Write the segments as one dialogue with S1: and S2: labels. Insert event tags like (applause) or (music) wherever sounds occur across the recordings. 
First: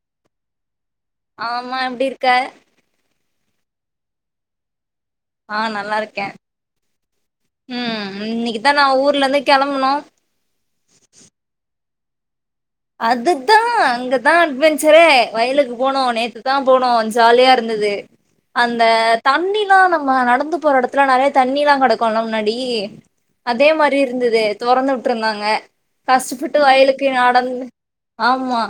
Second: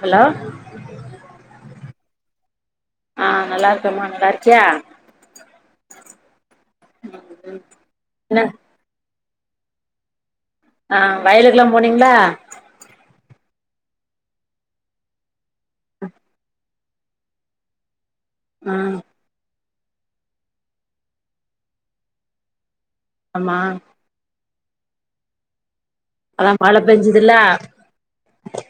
S1: hello
S2: ஆமா எப்டிருக்க
S1: ஆ நல்லார்க்கமா நல்லாருக்கியா
S2: அ நல்லார்க்கே ம்
S1: என்ன
S2: இன்னிக்கிதா நா ஊர்லருந்து கெளம்புனோ
S1: அ வயலுக்குலா போனீங்ளா
S2: அதுதா அங்கதா அட்வெஞ்ச்சரே வயலுக்கு போனோ நேத்து தா போனோ ஜாலியாருந்தது
S1: ஆ
S2: அந்த தண்ணிலா நம்ம நடந்து போற எடத்துல நெறய தண்ணிலா கெடக்குல்ல முன்னாடி
S1: ஆமா
S2: அதே மாரி இர்ந்தது தொறந்து வுட்ருந்தாங்க
S1: அதா
S2: கஷ்டபட்டு
S1: மழ
S2: வயலுக்கு
S1: பெஞ்சுதுல்ல
S2: நடந்து ஆமா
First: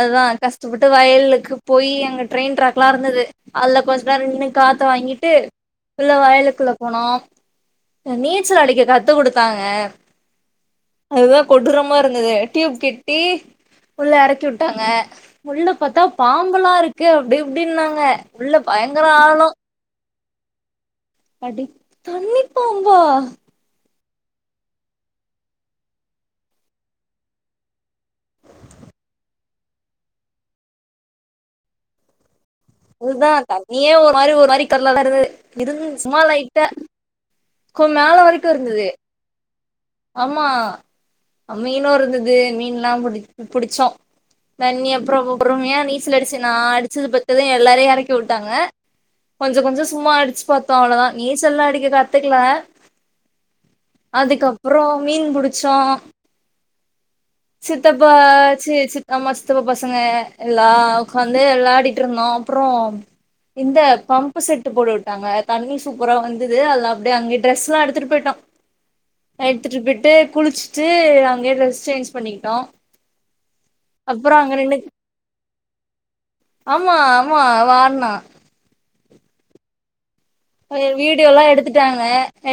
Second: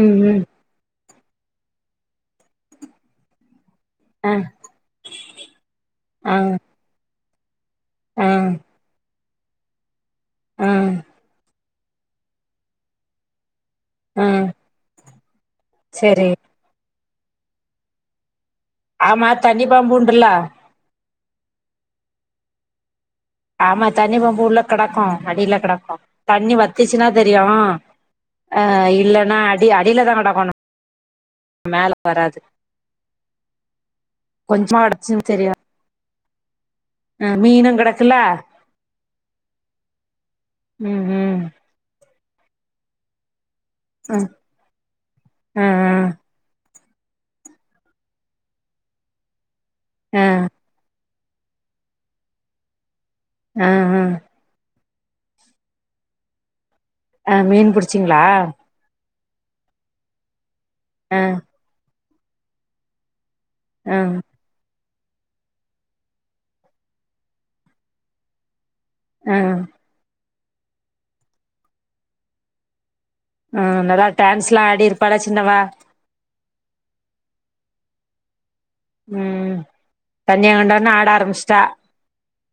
S1: ம் ம்
S2: கஷ் ஷ்டபட்டு வயலுக்கு போயி அங்க ட்ரெயின் ட்ராக்லா இருந்தது அதுல கொஞ் சொ நேர
S1: ஆ
S2: நின்னு காத்து வாங்கிட்டு உள்ள
S1: ஆ
S2: வயலுக்குள்ள போனோ ந்த
S1: ஆ
S2: நீச்சலடிக்க கத்து குடுத்தாங்க
S1: அ
S2: அதுதா கொடூரமா இருந்தது டியூப் கெட்டி உள்ள
S1: ஆ
S2: எறக்கிவுட்டாங்க உள்ள பாத்தா
S1: சரி
S2: பாம்பல்லா இருக்கு அப்டி இப்டின்னாங்க உள்ள பயங்
S1: ஆமா தண்ணி பாம்பு உண்டுல்ல
S2: அடி தண்ணிப்பாம்பா
S1: ஆமா தண்ணி பாம்பு உள்ள கெடக்கு அடில கெடக்கு தண்ணி வத்துசினா தெரியு அ இல்லனா அடி அடிலதா கெடக்கணு மேல வராது
S2: ஊதா தண்ணியே ஒரு மாரி ஒரு மாரி
S1: கொஞ்சமா
S2: கர்லரா
S1: அடிச்சுன்னு
S2: இருந்தது
S1: தெரியு
S2: இருந் சும்மா லைட்டா
S1: ஆ மீனு
S2: க்கும் மேல
S1: கெடக்குல்ல
S2: வரைக்குஇருந்துது ஆமா
S1: ம் ம்
S2: மீனுருந்துது மீன்லா புடி புடிச்சோ
S1: ஆ
S2: தண்ணி அப்றோ
S1: ஆ
S2: பொறுமையா
S1: ஆ
S2: நீச்சலடிச் சி நா அடிச்சது பாத்துதா எல்லாரையு எறக்கிவுட்டாங்க கொஞ்சங்கொஞ்சோ சும்மா
S1: ஆ
S2: அடிச்சு பாத் தம் அவ்ளோதா நீச்சல்லா அடிக்க கத்துக்ல
S1: அ அ
S2: அதுக்கப்றோ மீன் புடிச்சோ
S1: ஆ மீன்
S2: சித்தப்பா
S1: புடிச்சிங்களா
S2: சி சி நம்ம சித்தப்பா பசங்க எல்லா
S1: ஆ
S2: உக்காந்து விளாடிட்டு இருந்தோ அப்றோ இந்த
S1: ஆ
S2: பம்பு செட்டு போட்டு உட்டாங்க தண்ணி சூப்பரா வந்துது அதுல அப்டியே அங்கயே ட்ரெஸ்லா எடுத்துட்டு பொயிட்டோ
S1: ஆ
S2: எடுத்துட்டு பெயிட்டு குளிச்சுட்டு அங்கயே ட்ரஸ் சேஞ்ச் பண்ணிகிட்டோ
S1: ஆ நல்லா டான்ஸ்லா ஆடிருப்பாள சின்னவ
S2: ஆமா ஆமா அவ ஆட்னா
S1: ம்
S2: கொஞ்ச
S1: கன்னியாகுண்டோனே ஆட
S2: வீடியோல்லா
S1: ஆரம்பிச்சிட்டா
S2: எடுத்துட்டாங்க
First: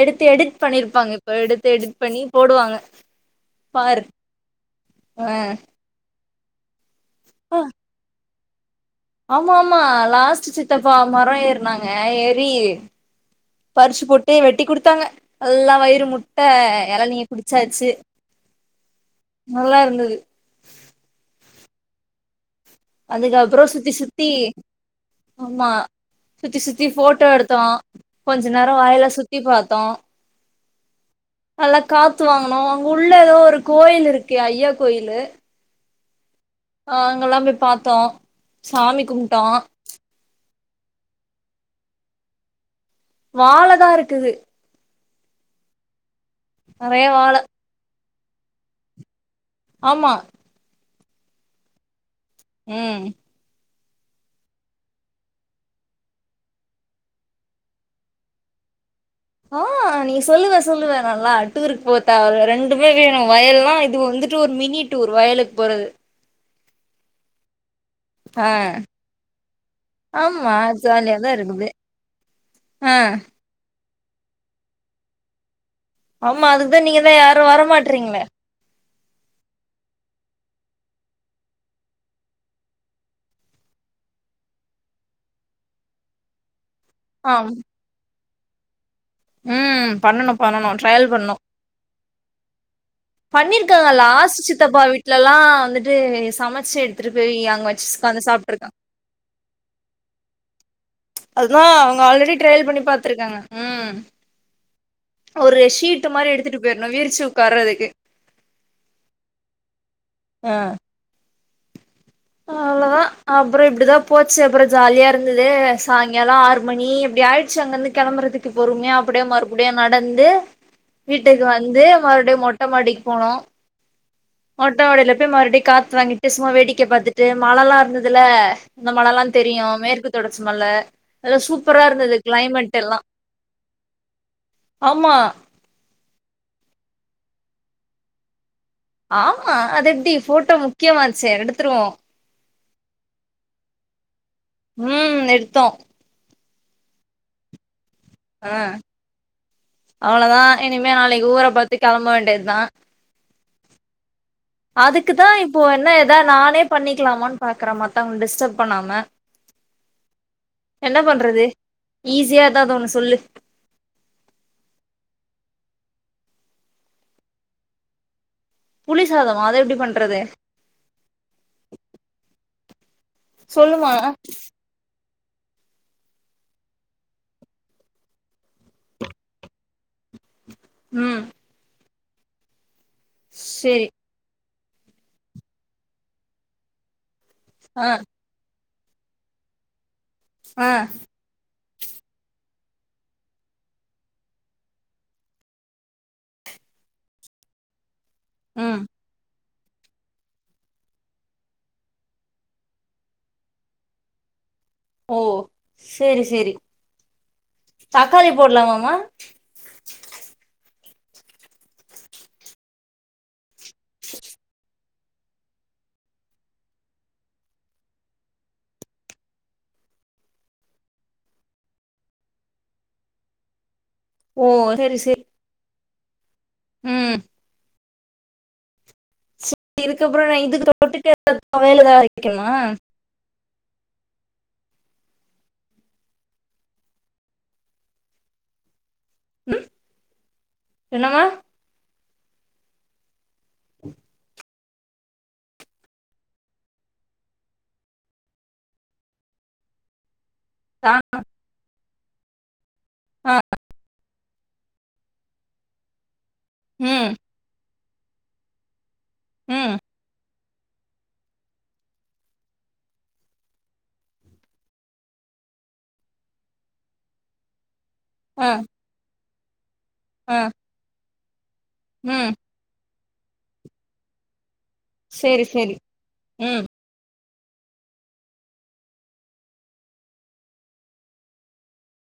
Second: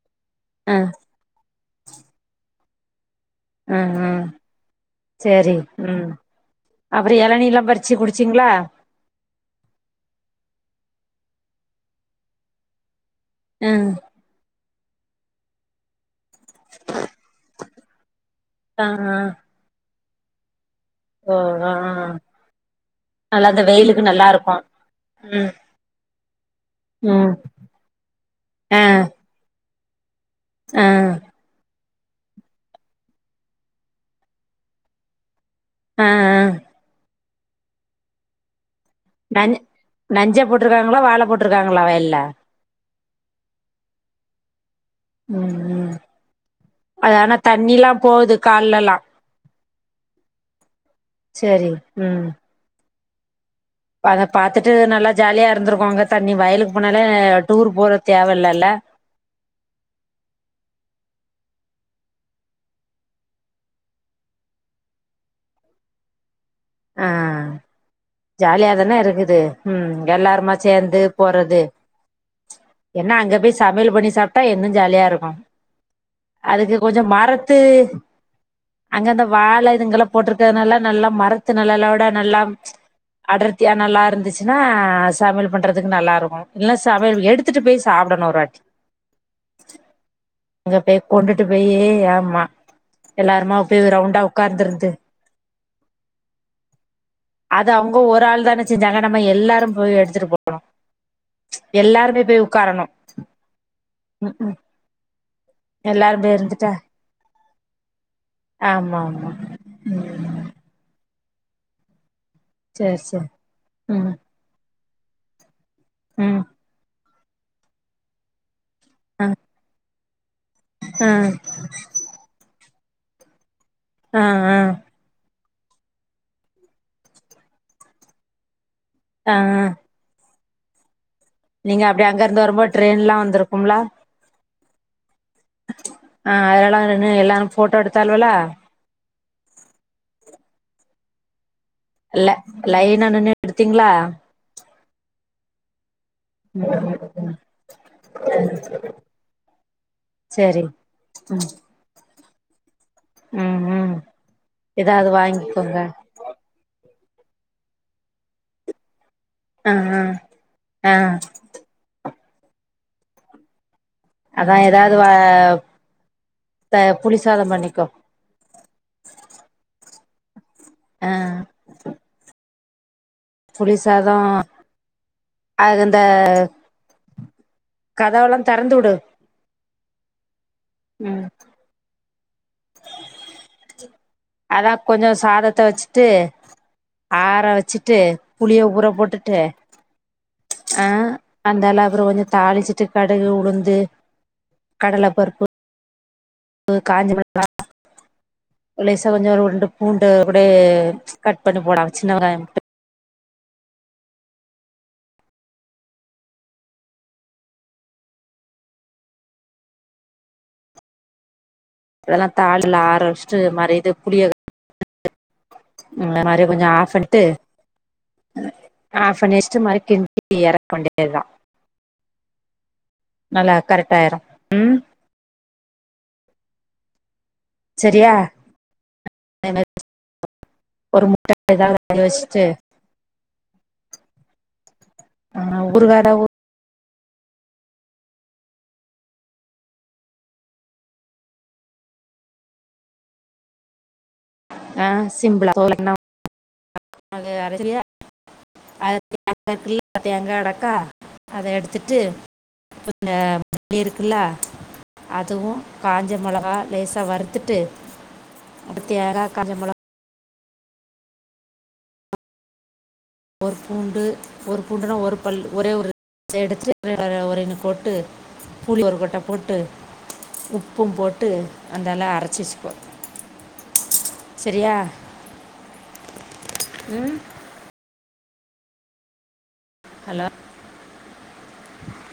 S2: எடுத்து எடிட்
S1: ஆ
S2: பண்ணிருப்பாங்க இப்ப எடுத்து எடிட் பண்ணி போடுவாங்க
S1: அ
S2: பாரு
S1: அ சரி ம் அப்பறோ
S2: ஆ,
S1: எளநில்லா பறிச்சு குடிச்சீங்ளா
S2: ஆமா ஆமா லாஸ்ட் சித்தப்பா மரோ ஏறுனாங்க ஏறி
S1: ம்
S2: பறிச்சு போட்டு வெட்டி குடுத்தாங்க நல்லா வயிறு முட்ட இளநிய குடிச்சாச்சு
S1: த அ
S2: நல்லாருந்துது
S1: ஓ அ அ அ
S2: அதுக்கு அப்ரோ சுத்தி சுத்தி
S1: இருக்கு ம்
S2: ஆமா சுத்தி சுத்தி போட்டோ
S1: ம்
S2: எடுத்தோ கொஞ்சோ நேரோ வயல சுத்தி சுத்தி பாத்தோ
S1: அ
S2: நல்லா காத்து வாங்குனோ அங்க உள்ள ஏதோ ஒரு கோயில் இருக்கு ஐயா கோயிலு
S1: அ அ
S2: ஆ அங்கல்லா போய் பாத்தோ சாமி கும்ட்டோ
S1: நஞ் நஞ்ச போட்டுருக்காங்ளா வாழ போட்டுருக்காங்ளா வயல்ல
S2: வாழதா இருக்குது
S1: ம் ம்
S2: நெறைய
S1: அது
S2: வாழ
S1: ஆனா தண்ணில்லா போது கால்லல்லா
S2: ஆமா
S1: சேரி ம்
S2: ம்
S1: அத பாத்துட்டு நல்லா ஜாலியா இருந்திருக்கு அங்க தண்ணி வயலுக்கு போனாலே டூர் போற தேவயில்ல இல்ல
S2: அ அ நீ சொல்லுவ சொல்லுவ நல்லா டூருக்கு போ தேவல்ல ரெண்டுமே வேணு வயல்ல இது வந்துட்டு ஒரு மினி டூர் வயலுக்கு போறது
S1: அ
S2: ஆ
S1: ஜாலியாதான இருக்குது
S2: ஆமா
S1: எல்லாருமா சேந்து
S2: ஜாலியாதா
S1: போறது
S2: இருக்குது ஆ
S1: என்னா அங்க போயி சமையல் பண்ணி சாப்ட்டா இன்னு ஜாலியா இருக்கு
S2: ஆமா
S1: அதுக்கு
S2: அதுக்குதா
S1: கொஞ்சோ
S2: நீங்கதா யாரு
S1: மரத்து
S2: வரமாட்றீங்களே
S1: அங்க அந்த வாழ இதுங்கெல்லா போட்டுருக்கிறதுனால நல்லா மரத்து நெழலோட நல்லா அடர்த்தியா நல்லா இருந்துச்சுன்னா சமையல் பண்றதுக்கு நல்லா இருக்கோ இல்னா சமையல்
S2: ஆ
S1: எடுத்துட்டு பேசி சாப்டணு ஒரு வாட்டி
S2: ம் பண்ணணு பண்ணணு
S1: அங்க பே
S2: ட்ரையல் பண்ணு
S1: கொண்டுட்டு போயி ஆமா எல்லாருமா அப்பே ரவுண்டா உக்காந்திருந்து
S2: இத்லெல்லா வந்துட்டு சமச்சு எடுத்துட்டு போயி
S1: அது அவுங்க ஒரு ஆள் தானே செஞ்சாங்க நம்ம எல்லாரு போயி எடுத்துட்டு போணு
S2: அதுக்குலா அவுங்க ஆல்ரெடி ட்ரெயல் பண்ணி பாத்திருக்காங்க ம்
S1: ம் ம்
S2: ஒரு ஷீட்டு
S1: எல்லாரு
S2: மாரி
S1: போய்
S2: எடுத்துட்டு
S1: இருந்துட்டா
S2: போயிர்ணு விரிச்சு உக்கார்றதுக்கு
S1: ஆமா ஆமா ம்
S2: ஆ அவ்ளதா
S1: சேரி சேரி
S2: அப்பறோ இப்டிதா
S1: ம்
S2: போச்சு அப்பறோ ஜாலியா இருந்தது சாய்ங்கால
S1: ம்
S2: ஆறு மணி அப்டி ஆயிட்ச்சு அங்கிந்து கெளம்பறதுக்கு பொறுமியா அப்படியே
S1: ஆ
S2: மறுபடியு ந டந்து
S1: ஆ
S2: வீட்டுக்கு வந்து மறுப்டியு மொட்ட மாடிக்கு போனோ
S1: ஆ ஆ
S2: மொட்ட மாடியில போய் மறுப்டி காத்து வாங்கிட்டு சும்மா வேடிக்கே பாத்துட்டு மலலா இருந்ததுல இந்த மலலா
S1: ஆ
S2: தெரியு மேற்கு தொடர்ச்சி மல நல்லு
S1: நீங்க
S2: சூப்பரா
S1: அப்டி
S2: இருந்தது
S1: அங்க இருந்து வரும்போது
S2: க்ளைமெட்டெல்லா
S1: ட்ரெயின்ல்லா வந்திருக்கும்ல
S2: ஆமா
S1: ஆ எல்லாரு நின்னு எவ்லாரு போட்டோ எடுத்தாள்வலா
S2: ஆமா அது எப்டி ஃபோட்டோ முக்கியமாச்சே எடுத்துருவோ
S1: இல்ல லைனா நின்னு எடுத்தீங்களா
S2: ம் எடுத்தோ
S1: (inaudible)
S2: அ அவ்ளதா
S1: சேரி
S2: இனிமே நாளைக்கு ஊர
S1: ம்
S2: பாத்து கெளம்ப வேண்டியதா
S1: ம் ம் ஏதாவது
S2: அதுக்குதா இப்போ
S1: வாங்கிக்கோங்க
S2: என்ன எதா நானே பண்ணிக்லாமான் பாக்குறே மத்தவங் டிஸ்டப் பண்ணாம
S1: ஆ ஆ ஆ
S2: என்ன பண்றது ஈஸியா எதாது ஒண்ணு சொல்லு
S1: அதா எதாது வ த புளி சாதம் பண்ணிக்கோ
S2: புளி சாதமா அத எப்டி பண்றது
S1: ஆ
S2: சொல்லுமா
S1: புளிசாதோ அதுந்த கதவெல்லா தெறந்துவுடு ம்
S2: சேரி
S1: அதா கொஞ்சோ சாதத்த வெச்சுட்டு ஆற
S2: ஆ
S1: வெச்சுட்டு புளிய ஊற போட்டுட்டு ஆ அந்தாலா அப்புறோ கொஞ்ச தாளிச்சிட்டு கடுகு உளுந்து கடலப்பருப் பு காஞ்சமெளகா
S2: ம்
S1: லேஸ் த கொஞ்சோ ஒரு ரெண்டு பூண்டு கூடே கட் பண்ணி போடலா சின்வெங்காயம்
S2: ஓ சேரி சேரி தக்காளி போட்லாமாமா
S1: இதெல்லா தாள்ல ஆரவெஷ்ட்டு மாரி இது புளிய அ (unintelligible) மாரி கொஞ்ச ஆஃப் பன்ட்டு ஆஃப் பண்ணி வெஷ்ட்டு மறுப்டி கிண்டி எறக்க வேண்டியதா நல்லா கரெக்டாயிரு
S2: ஓ செரி ம்
S1: செரியா
S2: இதுக்கப்புற நா இதுக்கு
S1: ஒரு முட்ட
S2: தொட்டுக்க தொவயலு எதா
S1: ஏதாவது வச்சுட்டு
S2: அரைக்கணுமா
S1: ஆ ஒரு வெடவு
S2: ம் என்னமா
S1: அ சிம்பிளா (unintelligible) அத (unintelligible) த்துட்டு (unintelligible)
S2: ஆ ஆ
S1: மல்லி இருக்குல்ல அதுவு காஞ்ச மொளகா லேசா
S2: ம்
S1: வறுத்துட்டு அடுத்து ஏறாக் காஞ்ச மொள
S2: ம்
S1: ஒரு பூண்டு ஒருப் பூண்டுனா ஒரு பல்லு ஒரே ஒரு (unintelligible) எடுத்துட்டு ஒருன கொட்டு புளி ஒரு கொட்ட போட்டு
S2: அ
S1: உப்பும் போட்டு அந்தயெலா அரச்சு எச்சுகோ செரியா
S2: சேரி சேரி ம்
S1: ம் ஹலோ